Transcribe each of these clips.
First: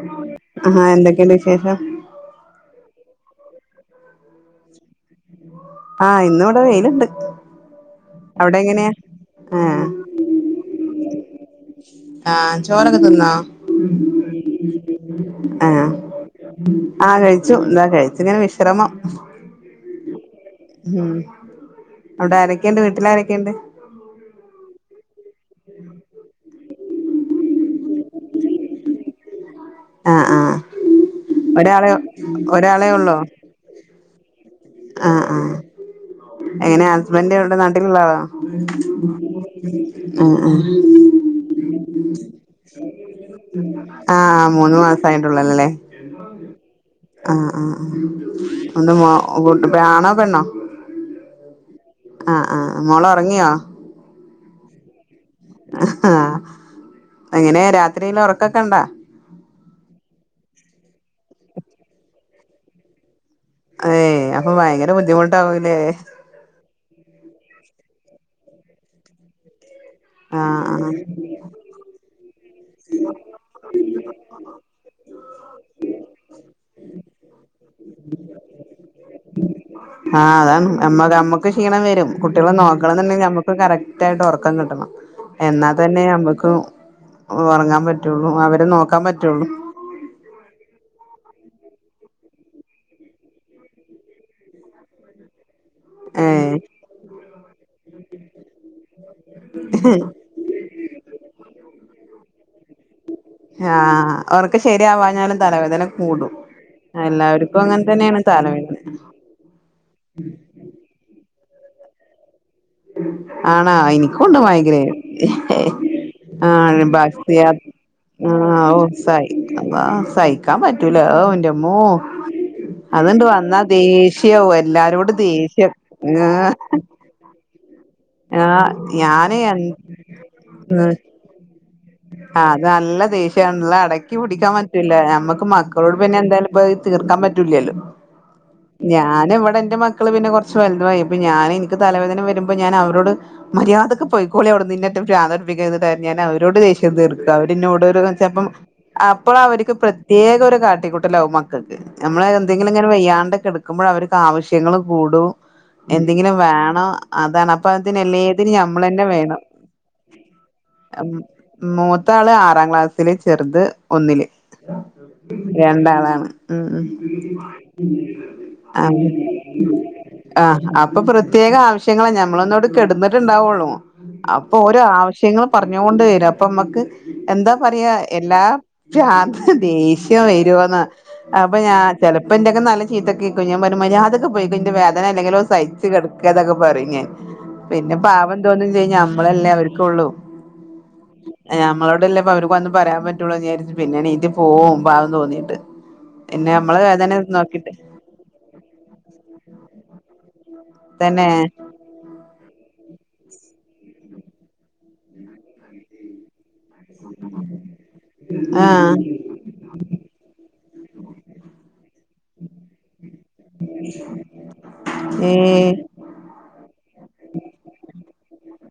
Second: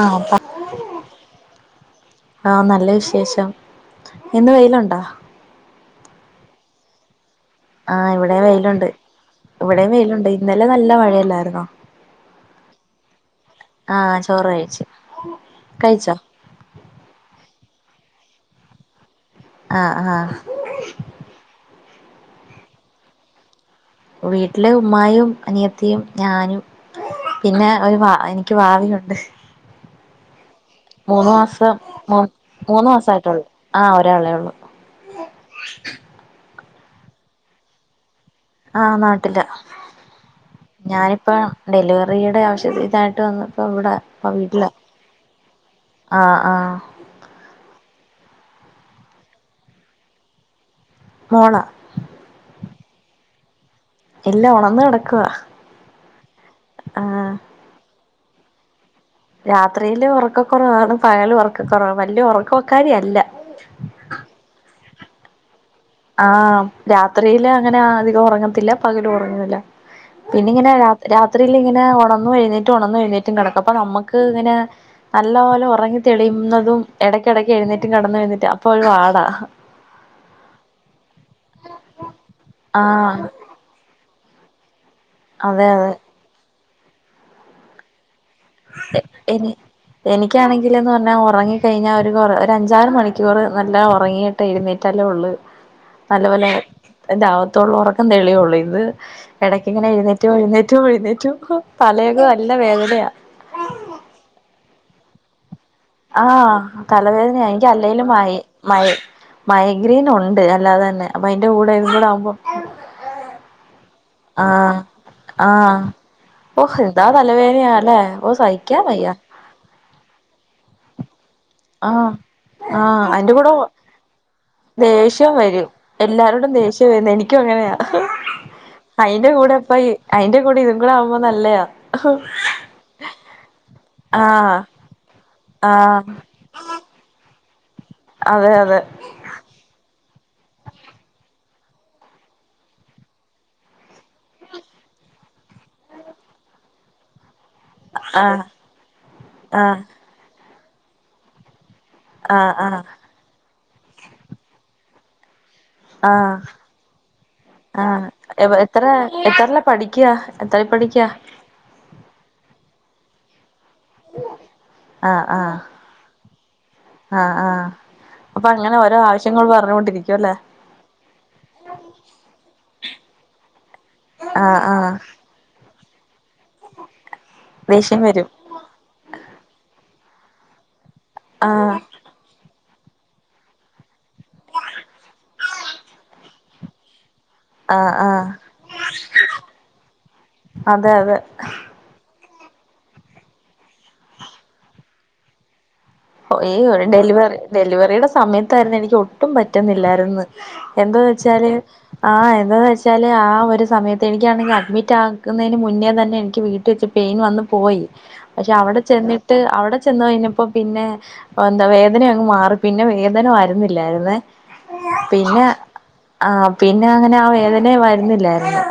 ആഹ് പ ആ ഹാ എന്തൊക്കെയ്ണ്ട് വിശേഷം ആഹ് നല്ല വിശേഷം ഇന്ന് വെയിലുണ്ടോ ആഹ് ഇന്ന് ഇവിടെ വെയില്ണ്ട് ആഹ് ഇവിടെയും വെയിലുണ്ട് ആഹ് ഇവിടെയും വെയിലുണ്ട് ഇന്നലെ നല്ല മഴല്ലായിരുന്നോ? ആഹ്‌ ചോറൊക്കെ തിന്നോ ആഹ് ചോറ് കഴിച്ചു ആഹ്‌ കഴിച്ചോ ആഹ്‌ കഴിച്ചു താ കഴിച്ചു ഇങ്ങനെ വിശ്രമം ആഹ് ആഹ് ഉം അവിടെ ആരൊക്കെണ്ട് വീട്ടിൽ ആരെക്കെണ്ട് വീട്ടില് ഉമ്മായും അനിയത്തിയും ഞാനും പിന്നെ ഒരു വാ എനിക്ക് വാവിലുണ്ട് ആഹ് ആഹ് മൂന്നു മാസം ഒരാളെ മു ഒരാളെ മൂന്നു മാസായിട്ടുള്ളൂ ആഹ്‌ ഒരാളേള്ളൂ ആഹ്‌ ആഹ് എങ്ങനെ ഹസ്ബന്റ് എവിടെ നട്ടിലുള്ള ആളാണോ? ആഹ് നാട്ടിലാ ആഹ്‌ ആഹ്‌ ഞാനിപ്പ ഡെലിവറിയുടെ ആവശ്യത്തി ഇതായിട്ട് വന്നപ്പോ ഇവിടെ ആഹ് മൂന്ന് മാസായ്‌ട്ടൊള്ളു അല്ലല്ലേ ആഹ്‌ ആഹ്‌ ആഹ്‌ അഹ് ഒന്ന് മോ വിട്ട്പോയ്‌ ആണോ പെണ്ണോ മോളാ ആഹ് ആഹ് ആ മോളൊറങ്ങിയോ ഇല്ലാ ഒണന്ന് കിടക്കുവ അ ഹാ എങ്ങനെ രാത്രിയില് ഒറക്കൊക്കെണ്ടാ രാത്രിയില് ഒറക്കക്കുറവാണ് പകലും ഒറക്കകുറവാണ് വല്ല്യ ഉറക്കക്കാരി അല്ല ഏ അപ്പൊ ഭയങ്കര ബുദ്ധിമുട്ടാവൂലേ ആഹ് രാത്രിയില് അങ്ങനെ അധികം ഒറങ്ങത്തില്ല പകലും ഒറങ്ങൂല പിന്നെ ആഹ് ഇങ്ങനെ ര ആഹ് രാത്രില് ഇങ്ങനെ ഒണന്നും എഴുന്നേറ്റും ഒണന്നും എഴുന്നേറ്റും കിടക്കും അപ്പ നമ്മക്ക് ഇങ്ങനെ നല്ലപോലെ ഒറങ്ങി തെളിയുന്നതും ഇടയ്ക്കിടക്ക് എഴുന്നേറ്റ് കിടന്ന് എഴുന്നേറ്റ് അപ്പൊ ഒരു വാടാ ആഹ് അതാണ് ഞമ്മ ഞമ്മക്ക് ക്ഷീണം വരും കുട്ടികളെ ആഹ് നോക്കണംന്നുണ്ടെങ്കിൽ ഞമ്മ ഇപ്പം കറക്റ്റായിട്ട് ഒറക്കം കിട്ടണം അതെ അതെ എന്നാതന്നെ ഞമ്മക്ക് ഒറങ്ങാൻ പറ്റൊള്ളൂ അവ എ എനി എനിക്കാണെങ്കിലെന്ന് പർഞ്ഞാ ഒറങ്ങി കഴിഞ്ഞാ ഒര ഒരു അഞ്ചാറ് മണിക്കൂർ നല്ല ഒറങ്ങി പ്പഴുന്നേറ്റല്ലേ ഒള്ള് [inaudible] നല്ലപോലെ എന്റെ അഗത്തുള്ള ഒറക്കം തെളിയൊള്ളൂ ഇന്ന് എടക്കിങ്ങനെ എഴുന്നേ റ്റും എഴുന്നേറ്റു എഴുന്നേറ്റു ഹോ തലയൊക്കെ നല്ല വേദനയാ ആഹ്‌ ഒറക്കം ശരിയാവാഞ്ഞാലും തലവേദന കൂടും ആഹ്‌ തലവേദനയാ എല്ലാവർക്കും എനിക്ക് അങ്ങനെ അല്ലേലും തന്നെയാണ് മൈ തലവേദന മൈ മൈഗ്രീൻ ഉണ്ട് അല്ലാതെന്നെ അപ്പൊ അതിന്റെ കൂടെ ഇതും കൂടെ ആവുമ്പോൾ ആണാ ഇൻക്കുണ്ട് ആഹ് മൈഗ്രയ്ൻ ആഹ് ഓഹ് ആണ് എന്താ ബാക്തിയ തലവേദനയാ അല്ലെ ഓഹ് ആഹ് സഹിക്കാൻ വയ്യ ഓസായി അള്ളാ സഹിക്കാൻ പറ്റൂല അവുന്റമ്മോ ആഹ് ആഹ് അത്ണ്ട് അയിന്റെ കൂടെ വന്നാ ദേഷ്യവുംഎല്ലാരോടും ദേഷ്യം ദേഷ്യ ആ കയ്യ്യും അങ്ങനെയ അയ്‌ന്റെ കൂടെ എൻ പ്പ അയിന്റെ കൂടി ഇതുകൂടെ ആവുമ്പോ നല്ലയാ ആത് നല്ല ദേഷ്യണ് നല്ല അടക്കി പിടിക്കാൻ ആഹ് പറ്റൂല മ്മക്ക് മക്കളോട് ആഹ് പിന്നെ എന്തായാലും പഹ്‌ തീർക്കാൻ പറ്റല്ല്യല്ലോ അതെ അതെ ഞാനിവിടെ എന്റെ മ മക്കൾ പിന്നെ കുറച്ച് വലുതുവയി പ്പോ ഞാനിക്ക് തലവേദന വരുമ്പ ഞഅവരോട് മര്യാദക്ക്പോയ്‌ ക്കോളി ആവുട്ന്ന് ഇനട്ട് പ്രാന്തുട്പ്പിക്കാതെ ഞാന അവരോട് ദേഷ്യ ഷ്യം തീർക്കും അവരിന്നോട് ആഹ് ചെല്പം അപ്പോളവർക്ക് ആഹ് പ്രത്യേക ഒരു കാട്ടിക്കൂട്ടലകുംമക്ക ക്ക് ഞമ്മള് ആഹ് എന്തെങ്കിലും ആഹ് ങ്ങനെ വയ്യാണ്ട് കെട്ക്കുമ്പോൾ അവർക്ക് ആവശ്യങ്ങൾ കൂടും എന്തെങ്കിലും ആഹ് വേണോ അതാണ് അപ്പ അതിന് ആഹ് എല്ലേതിന് ഞമ്മളന്നെ വേണം ത്രല് പഠിക്യ? മൂത്താള് ആറാം ക്ലാസ്സില് ചെറ്ത് ഒന്നില് ആഹ് ആഹ് രണ്ടാളാണ് ഉം ഉം ആഹ് ആഹ് അപ്പൊ അങ്ങനെ ഓരോ ആഹ് ആവശ്യങ്ങൾ പറഞ്ഞുകൊണ്ടിരിക്കും അല്ലേ ആഹ് അപ്പൊ പ്രത്യേക ആവശ്യങ്ങള ഞമ്മളൊന്നോട് കെട്ന്ന ണ്ടാവുള്ളൂ അപ്പൊ ആഹ് ഓരോ ആഹ് ആവശ്യങ്ങളും പറ്ഞ്ഞൊണ്ട് വര പ്പമ്മക്ക് എന്താ പറ്യ ദേഷ്യം വരും എല്ലാ രാത്രി ദേഷ്യം വരുവൊന്ന് അപ്പൊ ആഹ് ഞാൻ ചെലപ്പോന്റെക്കന്ന് നല്ല ചീത്തക്കെക്കും ഞാൻപരു മരിയാതക്ക് പോയ്ക്കൊ ഇന്റെ വേദനല്ലെങ്കിലോ സഹിച്ച് കിടക്ക ന്നൊക്കെ പറിം ഞൻ ആഹ് പിന്നെ ആഹ് പാവം തോന്നും ചെയ്യും ഞമ്മളല്ലേ അവര്ക്കൊള്ളു അതെ അതെ ഞമ്മളോടല്ലെപ്പ അവര്ക്ക് വന്ന് പറയാപറ്റുള്ളൂന്ന് വിചാരിച് പിന്നെ നീറ്റ് പോവും പാവം തോന്നിട്ട് ഓയ് ഡെലിവറി ഡെലിവറിടെ സമയത്തായ്രുന്നു എനിക്ക് ഒട്ടും പറ്റുന്നില്ലായ്രുന്നു എന്തൊന്ന തന്നെ വെച്ചാല് ആഹ് എന്താന്ന് വെച്ചാല് ആഹ് ഒരു സമയത്ത് എനിക്കാണെങ്കി അഡ്മിറ്റാക്ക്ന്നേന് മുന്നേതന്നെ എനിക്ക് വീട്ടി റ്റ് വെച്ച് പെയ്ൻ വന്ന് പോയി പക്ഷെ അവ്ടെ ആഹ് ചെന്നിട്ട് അവ്ടെ ചെന്ന് കഴിഞ്ഞപ്പോ പിന്നെ എന്താ വേദന അങ്ങ് മാറി പിന്നെ വേദന ക്ക്ന്നില്ലായിര്‌ന്നെ പിന്നെ ഏഹ് ആഹ് പിന്നെഅങ്ങനെ ആ വേദന വരുന്നില്ലായിരുന്നു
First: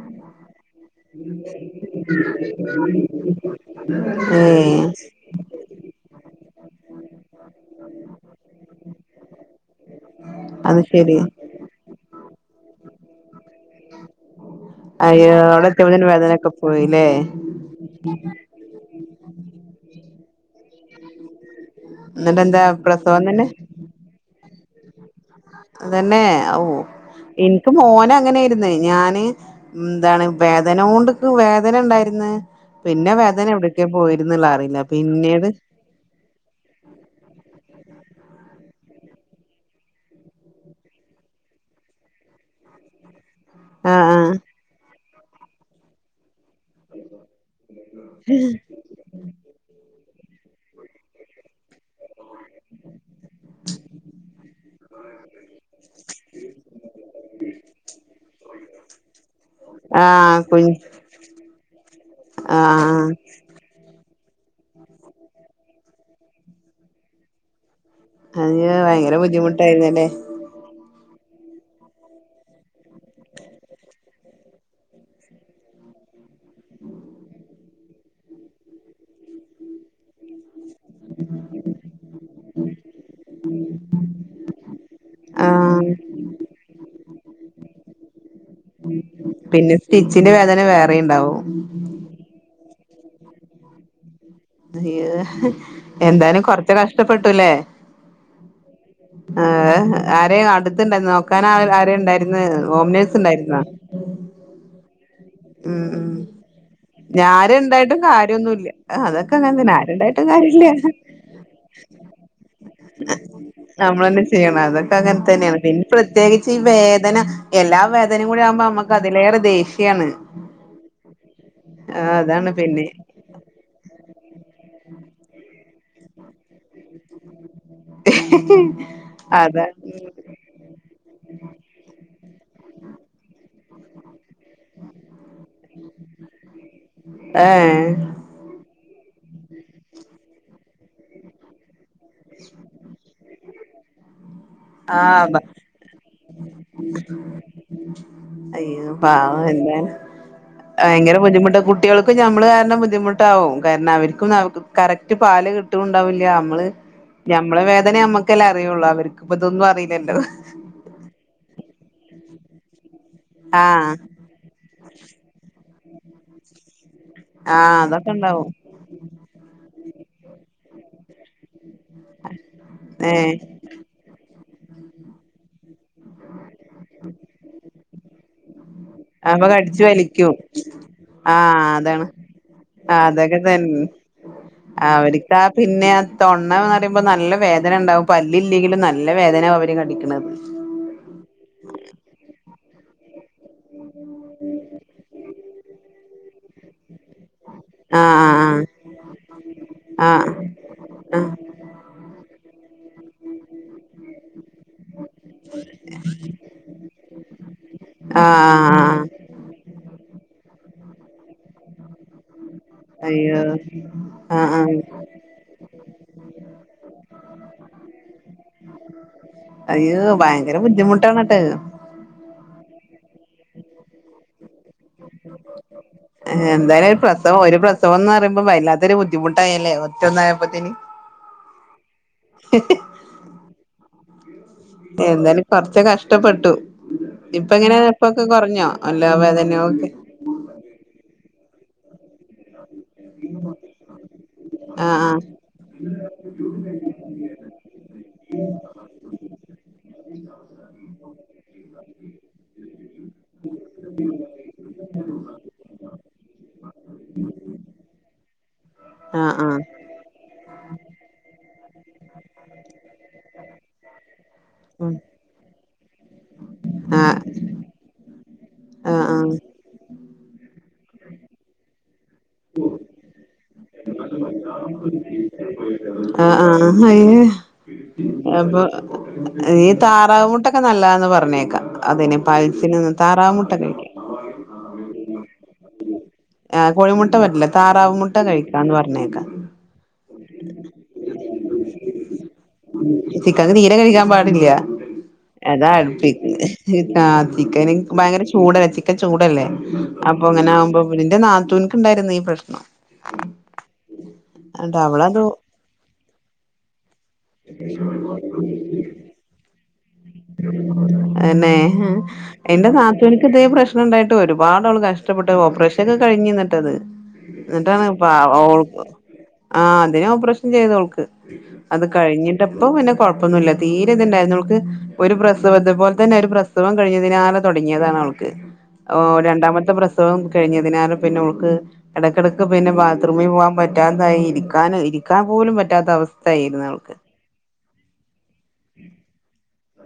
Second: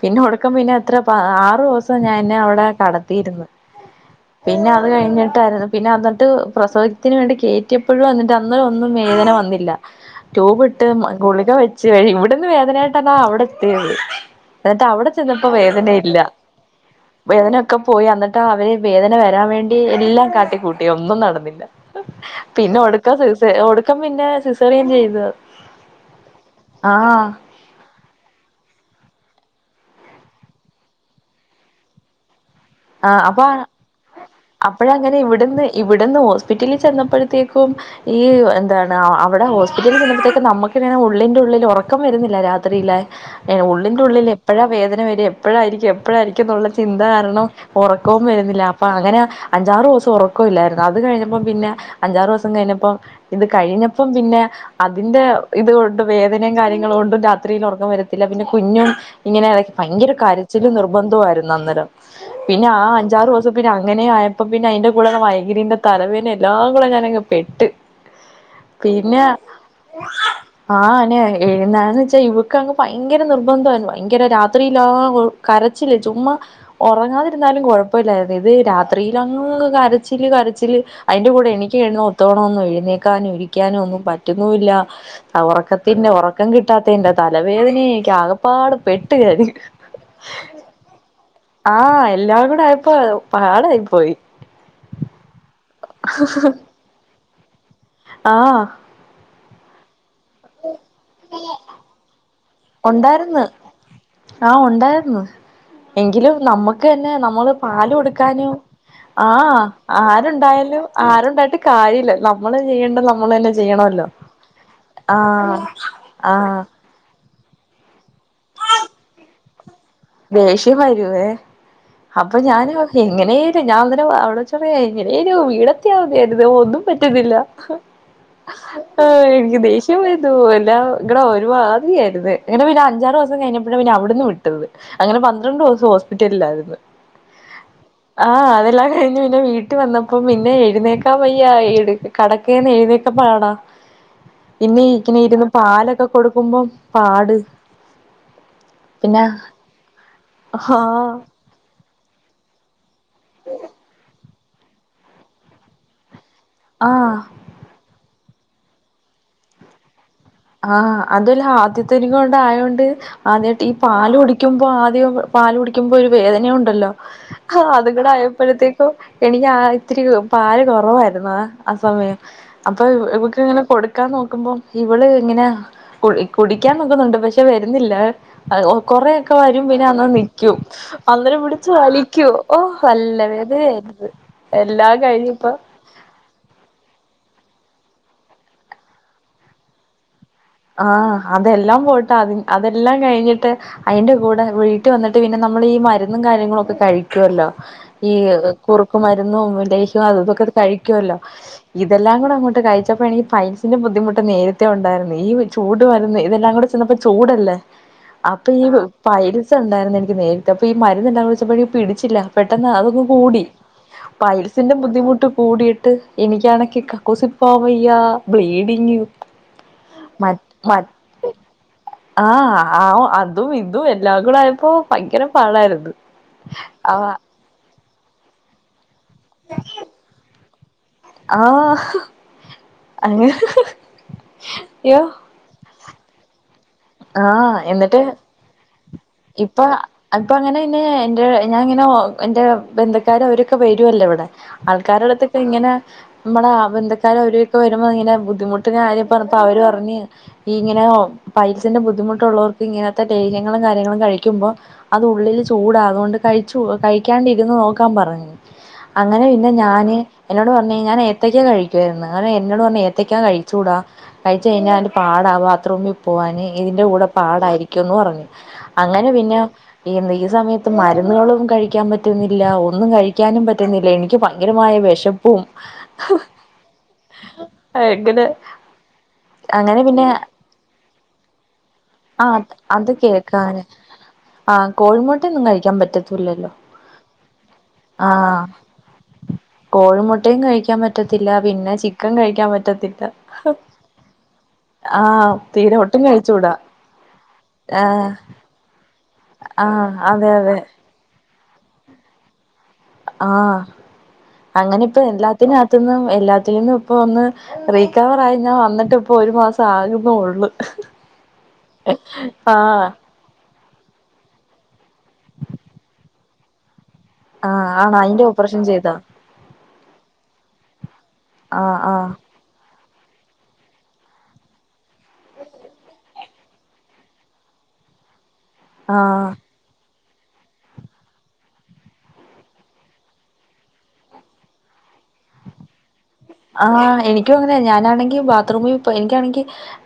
പിന്നെ ഒടുക്കംപിന്നെ എത്ര പ ആറുസം ഞാന്നെ അവ്ടെ കടത്തിര്ന്ന് [unintelligible] പിന്നെ അത് കഴിഞ്ഞിട്ടായ്രുന്നു പിന്നെ അന്ന്ട്ട് പ്രസവത്തിന് വേണ്ടി കേറ്റിയപ്പോഴും എന്നിട്ട് അന്നേഒന്നും വേദന വന്നില്ല അത് റ്റൂബ്ട്ട് ശെരി ഗുളിക വെച്ച് വഴിഇവിട്ന്ന് വേദനയായിട്ടന്നാ അവിടെത്തിത് എന്ന്ട്ട് അവിടെ അയ്യോ ചെന്നപ്പോ അവിടെ എത്തിയപ്പോത്തിന് വേദനയില്ല വേദനൊക്കെ പോയില്ലേ വേദനൊക്കെ പോയി അന്ന്ട്ട് അവരെ വേദന വരാൻവേണ്ടി എല്ലാം കാട്ടിക്കൂട്ടി ഒന്നും നടന്നില്ല എന്നിട്ട് എന്താ പിന്നെ ഒടുക്കം പ്രസവം തന്നെ സിസേ ഒടുക്കം പിന്നെ സിസേറിയൻ ചെയ്ത് തന്നെ ഓഹ് ആഹ് എന്ക്ക് മോനങ്ങനെര്ന്ന് ഞാന് ന്താണ് വേദനൊണ്ട്ക്ക് വേദനണ്ടായിര്ന്ന് പിന്നെ ആഹ് അപ്പൊ വേദനെവ്ടിക്കെ പോയിര്ന്ന് ള്ളെറിയില്ല പിന്നീട് ഇവിടന്ന് ഹോസ്പിറ്റലിൽ ചെന്നപ്പഴത്തേക്കും ഈഹ് എന്താണ് അവ്ടെ ഹോസ്പിറ്റലിൽ ചെല്ലുമ്പഴത്തേക്കും നമ്മക്ക്ങ്ങനെ ഉള്ളിന്റെ ഉള്ളിലൊറക്കം വരുന്നില്ല രാ [unintelligible] ആഹ് ഉള്ളിന്റെ ഉള്ളില് ആഹ് എപ്പഴാ വേദന വെര എപ്പഴായിയിരിക്കും എപ്പഴായിരിക്കുംന്നുള്ള ചിന്ത കാരണം ഒറക്കവും വരുന്നില്ല പ്പങ്ങനെ അഞ്ചാറുസം ഒറക്കവില്ലായിരുന്നു അത് കഴിഞ്ഞപ്പം പിന്നെ അഞ്ചാറൂസം കഴിഞ്ഞപ്പം ഇത് കഴിഞ്ഞപ്പം പിന്നെ അതിന്റെ ഇത് കൊണ്ട് വേദനെ കാര്യങ്ങള്കൊണ്ടും രാത്രിയിൽ ഒറക്കം വര പിന്നെ പിന്നെ കുഞ്ഞും ഇങ്ങനെ അതൊക്കെ ഭയങ്കര ആഹ് കരച്ചിലും കുഞ് നിർബന്ധവായിരുന്നു അന്നേരം പിന്നെ ആഹ് അഞ്ചാറുവസം പിന്നെ അങ്ങനെആയപ്പോ പിന്നെ അയ്ന്റെ കൂടെ മൈഗ്രീന്റെ തലവേനെയെല്ലാം കൂടെ ഞാനങ്ങ് പെട്ട് അയ്യോ ഭയങ്കര ബുദ്ധിമുട്ടായിര്ന്നല്ലേ ആഹ് ആനെ എഴുന്നാന്ന്ച്ച യിവക്കങ്ങ് ഭയങ്കര നിർബന്ധവായിര്ന്നു ഭയങ്കര രാത്രില്ലാ കരച്ച്‌ല് ചുമ്മ ഒറ റങ്ങതിരുന്നാലും കുഴപ്പല്ലായിരുന്നു ഇത് രാത്രിലങ്ങ് കരച്ചില് കരച്ചില് അയ്ന്റെ കൂടെ [unintelligible] ഒന്നും എഴുന്നേക്കാനും ഇരിക്കാനും ഒന്നും പറ്റുന്നൂല്ല അവ് ആഹ് ഒറക്കത്തിന്റ ഒറക്കം കിട്ടാത്തെന്റ തലവേദനയെക്ക ആക പ്പാട്പെട്ട് ഞാന് അത് വേറീണ്ടാവും ആ എല്ലാംകൂടെ ആയപ്പോ പാടായിപോയി അയ്യോ എന്തായാലും കൊർച്ച് കഷ്ട്ടപ്പെട്ടൂ ല്ലേ ആഹ് ആഹ് ആരെ അട്ത്ണ്ടായ്ന്ന് നോക്കാനാരെണ്ടായിര്ന്ന് ഒണ്ടായിര്ന്ന് ആ ഒണ്ടായിര്ന്നു ഉം എങ്കിലും നമ്മക്ക് തന്നെ ഉം നമ്മള് പാല് ആരുണ്ടായിട്ടും കൊടുക്കാനും കാര്യമൊന്നുമില്ല അതൊക്കെ അങ്ങനെ ആഹ് തന്നെ ആരുണ്ടായിട്ടും കാര്യമില്ല ആരുണ്ടായാലും ആരുണ്ടായിട്ട് കാര്യല്ല നമ്മള് ചെയ്യണ്ട നമ്മള് തന്നെ ചെയ്യണോല്ലോ നമ്മളന്നെ ചെയ്യണം അതൊക്കെ അങ്ങനെ ആഹ് തന്നെയാണ് പിന്നെ പ്രത്യേകിച്ച് ഈ ആഹ് വേദന എല്ലാ വേദനയും കൂടി ആവുമ്പോ നമ്മക്ക് അതിലേറെ ദേഷ്യാണ് ദേഷ്യം വരൂവേ ആഹ് അപ്പം അതാണ് ഞാന് പിന്നെ എങ്ങനെലും ഞാൻ അന്നേരം അവ്ടെ [unintelligible] എങ്ങനെലും വീടത്തിയാ മതിയായിരുന്നു ഒന്നും പറ്റുന്നില്ല ആ എനിക്ക് അതാ ദേഷ് [unintelligible] ആയിരുന്നു ഇങ്ങനെ പിന്നെ അഞ്ചാറ് ദിവസം കഴിഞ്ഞപ്പയാ പിന്നെ അവ്ട്ന്ന് വിട്ടത് അങ്ങനെ പന്ത്രണ്ട് ദിവസം ഹോസ്പിറ്റലിലായിരുന്നു ഏഹ് ആ അതെല്ലാം കഴിഞ് പിന്നെ വീട്ട് വന്നപ്പം പിന്നെ എഴുന്നേക്കാൻ വയ്യ ഇട് കടക്കെന്ന് എഴുന്നെക്കാ പാടാ പിന്നെ ഇങ്ങനെ ആഹ് ഇരുന്ന് പാലൊക്കെ കൊടുക്കുമ്പം പാട് അയ്യോ പിന്നെ പാവ അല്ലെ ആഹ് ഭയങ്കര ബുദ്ധിമുട്ട് കുട്ടികൾക്കും ഞമ്മള് കാര്ണം ബുദ്ധിമുട്ടാവും കാര്ണം അവർക്കും കറക്റ്റ് പാല് കിട്ടുണ്ടാവില്ല അമ്മള് ആഹ് ഞമ്മളെ വേദന ഞമ്മക്കല്ലെ അറിയുള്ളൂ അവർക്ക് ഇപ്പ ഇതൊന്നും അറീലല്ലോ ആഹ് അതുല്ല ആദ്യത്തെന്കൊണ്ടായോണ്ട് ആദ്യായിട്ട് ഈ ആഹ് പാല് കുടി ക്കുമ്പോ ആദ്യം പാല് കുടിക്കുമ്പോ ഒരു വേദന ഉണ്ടല്ലോ ആഹ് അതൊക്കെ ഉണ്ടാവും അത്ങ്കടായപ്പോഴത്തേ എനിക്ക് ആ ഇത്തിരി പാല് കൊറവായിരുന്നു അ ആ സമയം അപ്പൊ ഏഹ് ഇവക്ക് ഇങ്ങനെ കൊടുക്കാൻ നോക്കുമ്പം ഇവള് ഇങ്ങനെ കു കുടിക്കാൻ നോക്കുന്നുണ്ട് പക്ഷെ വരുന്നില്ല കൊറെക്കെ അപ്പൊ വരും കടിച്ചു പിന്നെ അന്ന് വലിക്കും നിക്കും അന്നേരം പിടിച്ചു ആഹ് അതാണ് വലിക്കും ഓഹ് ആഹ് നല്ല അതൊക്കെ തന്നെ വേദനായിരുന്നു എല്ലാം കഴിഞ്ഞിപ്പ തൊണ്ണ ന്ന് പറയുമ്പം നല്ല വേദന ഉണ്ടാവും പല്ല്ല്ലങ്കിലും നല്ല വേദന അവര് കടിക്ക്‌ണത് ആഹ് അതെല്ലാം പോട്ട അ അതെല്ലാം കഴിഞ്ഞിട്ട് അഴിന്റെ കൂടെ വീട്ട് വന്നിട്ട് പിന്നെ നമ്മള് ഈ മരുന്നും കാര്യങ്ങളും കഴിക്കൊല്ലോ ഈ ആഹ് കുറുക്കും മരുന്നും ലേഹ്യം ആഹ് ആഹ് അധോക്കെ ആഹ് കഴിക്കുവല്ലോ ആഹ് ഇതെല്ലാം കൂടെ അങ്ങോട്ട് കഴിച്ചപ്പോ ഈ പൈൽസിന്റെ ബുദ്ധിമുട്ട് നേരത്തെ ഉണ്ടായിരുന്നു ഈ ചൂട് വന്ന് ഇതെല്ലാം കൂടെ ചെന്നപ്പോ ചൂടല്ലേ അപ്പൊ ഈ ആഹ് ആഹ് പൈൽ സ് ഉണ്ടായിരുന്നു എനിക്ക് നേരത്തെ അപ്പം ഈ മര്ന്നല്ലാ കുടിച്ചപ്പോയ് പിടിച്ചില്ല പെട്ടെന്ന് അതൊക്ക അയ്യോ കൂടി ആഹ് പൈൽസിന്റെ ആഹ് ബുദ്ധിമുട്ട് കൂടിയിട്ട് എനിക്കാണങ്കി കക്കൂസ്‌ പോവയ്യ ബ്ലീഡിങ് അയ്യോ മ ഭയങ്കര മ ബുദ്ധിമുട്ടാണട്ട ആഹ് അതും ഇതും എല്ലാം കൂട ആയപ്പോ ഭയങ്കര പാടായിരുന്നു എന്തായാലും ഒരു ആഹ് പ്രസവം ഒരു പ്രസവം എന്ന് പറയുമ്പം വല്ലാത്ത ഒരു ബുദ്ധിമുട്ടായല്ലേ ഒറ്റൊന്നായപ്പത്ത്ന് ആഹ് ഉ അങ്ങനെ അയ്യോ എന്തായാലും കൊർച്ച് കഷ്ടപ്പെട്ടു ഇപ്പ ആഹ് എങ്ങനെ എന്നിട്ട് ഇപ്പൊക്കെ കൊർഞ്ഞോ അല്ലാ വേദനോക്കെ അപ്പൊ അങ്ങനെ ന്നെ എൻ്റെ ഞാൻ ഇങ്ങനെ ഓ എൻ്റെ ബന്ധ ന്ധക്കാര് അവരൊക്കെ വരുഅല്ലോ ഇവിടെ ആൾക്കാരെ ആഹ് അടുത്ത് ഇങ്ങനെ മ്മടെ ബന്ധക്കാരും അവരൊക്കെ വരുമ്പോ ഇങ്ങനെ ബുദ്ധിമുട്ട് കാര്യ പറഞ്ഞപ്പോ അവര് പറഞ് ഈ ഇങ്ങനെ പയൽസിന്റെ ബുദ്ധിമുട്ടുള്ളവർക്ക് ഇങ്ങനത്തെ ലൈര്യങ്ങളും കാര്യങ്ങളും കഴിക്കുമ്പോ അത് ഉള്ളില് ചൂടാ അതുകൊണ്ട് കഴിച്ചു കഴിക്കാണ്ടിരുന്ന് നോക്കാൻ പറഞ്ഞു അങ്ങനെ ആഹ് ആഹ് പിന്നെ ആഹ് ഞാന് എന്നോട് പറഞ്ഞ് ഞാൻ ഏത്തക്കാ കഴിക്കുായിരുന്നു അങ്ങനെ എന്നോട് പറഞ് ഏത്തക്കാ കയ്ച്ചുടാ കഴിച് കഴിഞ്ഞാൽ ഉം പാടാ ബാത്റൂമിൽ പോകാന് ഇതിന്റെ കൂടെ ആഹ് പാടായിരിക്കുംന്ന് പറഞ്ഞു ആഹ് അങ്ങനെ ആഹ് പിന്നെ എന്താ ഈ സമയത്ത് മരുന്നുകളും കഴിക്കാൻ പറ്റുന്നില്ല ഒന്നും കഴിക്കാനും പ ആഹ് ആഹ് എങ്ങനെ അ അപ്പൊഇ അങ്ങനെ പിന്നെ താറാവ് മുട്ടൊക്കെ നല്ലതാന്ന് പറഞ്ഞേക്കാം അതിന് ആ പയിൽസിന്. താറമുട്ട കഴിക്കും. ആഹ് കോഴിമുട്ട ഒന്നും കഴിക്കാൻ പറ്റ ആഹ് കോഴിമുട്ട പറ്റില്ല താറാവ് ആ മുട്ട കഴിക്കാന്ന് പറഞ്ഞേക്കാം. കോഴിമുട്ടയും കഴിക്കാൻ പറ്റത്തില്ല പിന്നെ ചിക്കൻ കഴിക്കാൻ പറ്റത്തില്ല ചിക്കൻ തീരെ കഴിക്കാൻ പാടില്ല. ആഹ് തീരെ ഒട്ടും അതാടുപ്പ കഴിച്ചൂടാ ആഹ് ചിക്കൻ ആഹ് ഭയങ്കര ചൂടല്ല ചി ക്കെ ചൂടല്ലേ ആഹ് അപ്പൊ അതെ അങ്ങനെ അതെ ആകുമ്പോ ന്റെ നാത്തുന്ക്ക് ഇണ്ടായിരുന്നു ഈ പ്രശ്നം. ആഹ് ന്നട്ട് അങ്ങനെ ഇപ്പൊ അവളത് എല്ലാത്തിനകത്തുന്നും എല്ലാത്തിന്നും ഇപ്പൊ ഒന്ന്.. റീക്കവറ ആയി ഞാൻ വന്നിട്ട് ഇപ്പൊ ഒരു മാസം ആകുന്നു ഉള്ളു. അന്നെ എന്റെ നാത്തൂൻ ക്ക് ഇതേ പ്രശ്നം ഉണ്ടായിട്ട് ഒരുപാട് ആള് കഷ്ടപ്പെട്ട് ഓപ്പറേഷൻ ഒക്കെ കഴിഞ്ഞിഇന്നട്ടത്. ആഹ് എന്നിട്ടാണ്. ആണോ അയിന്റെ പാവ ഓപ്പറേഷൻ ഓള് ചെയ്തോ ആഹ് അതിന് ഓപറേഷൻ ചെയ്ത് ഓൾക്ക് ആഹ് അത് ആഹ് കഴിഞ്ഞ് പ്പ പിന്നെ കൊഴപ്പോന്നുല്ല തീരെ ഇത്ണ്ടായിന്ന് ഓൾക്ക് ഒരു പ്രസവ ഇതേപോലെ തന്നെ ഒരു പ്ര പ്രസവം കഴിഞ്ഞതിനാല തുടങ്ങിയതാണ് അവൾക്ക് ആഹ് രണ്ടാമത്തെ പ്രസ സവം കഴിഞ്ഞതിനാല പിന്നെ ഓൾക്ക്. ഇടക്കിടക്ക് പിന്നെ ബാത്റൂമിൽ പോകാൻ പറ്റാതായി ഇരിക്കൻ ഇരിക്കാൻ പോലും പറ്റാത്ത അവസ്ഥ. ആഹ് എനിക്കും അങ്ങനെ ഞാനാണെങ്കി ബാത്റൂമിൽ എനിക്കാണെങ്കിൽ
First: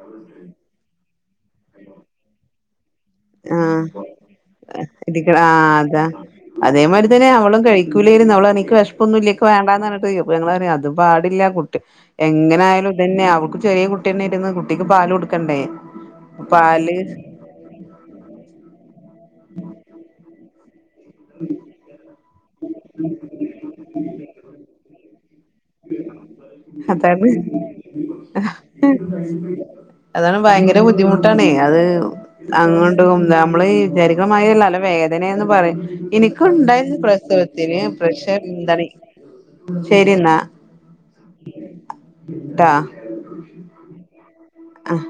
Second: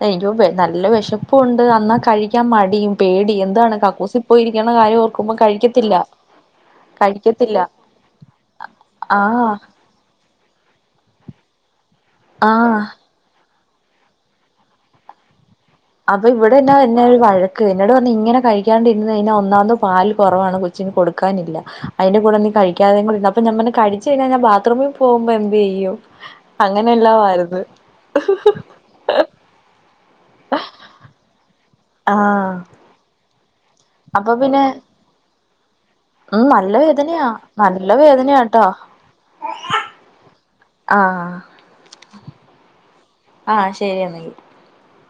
എനക്ക് നല്ല വിഷം പ്പ് ഉണ്ട് അന്നാ കഴിക്കാൻ മടിയും. പേടി എന്താണ് ആഹ് കക്കൂസി പോയിരിക്കണകാര്യം ഇടിക്ക ഓർക്കുമ്പോ ആഹ് കഴിക്കത്തില്ല. അതാ അതേമാതിരി തന്നെ കഴിക്കത്തില്ല അവളും കഴിക്കൂലായിരുന്നു അവള് എനിക്ക് വിശപ്പ് ഒന്നുല്ല എനിക്ക് ആഹ് വേണ്ടാന്ന് പറഞ്ഞിട്ട് ഒയ്യും. പ്പ ഞങ്ങളറിയാം അത് പാടില്ല കുട്ടി ആഹ് എങ്ങനായാലും. അതന്നെ അവക്ക് ചെറിയ കുട്ടി തന്നെ ആയിരുന്നു കുട്ടിക്ക് പാല് കൊടുക്കണ്ടേ. അപ്പൊ ഇവിടെന്നാ പാല് എന്നെ ഒരു വഴക്ക് എന്നോട് പറഞ്ഞ് ഇങ്ങനെ കഴിക്കാണ്ടിരന്ന് കഴിഞ്ഞ ഒന്നാമത് പാല് കുറവാണ്. ച്ചിന് കൊടുക്കാനില്ല അതിന്റെ കൂടെ നീ കഴിക്കാതെ കൂടെ ഇരുന്ന അപ്പ ഞൻ പറഞ്ഞ് കഴിച്ച് കഴിഞ്ഞ ഞാൻ ബാത്റൂമിൽ പോമ്പോ എന്ത് ചെയ്യും അങ്ങനെ അതാണ് എല്ലാവമായിരുന്നു. അതാണ് ഭയങ്കര ബുദ്ധിമുട്ടാണേ അത് ആഹ് അങ്ങ നമ്മള് ഈ അപ്പൊ വിചാരികണമായല്ല പിന്നെ നല്ല വേദനന്ന് പറയും ഉം നല്ല എനിക്കുണ്ടായത് വേദനയാ പ്രസവത്തിന് നല്ല പക്ഷെ വേദനയാട്ടോ എന്താണ് ശരി എന്നാ. ആഹ് ട്ടാ. ആഹ് ശരിയന്നെങ്കിൽ. ആഹ്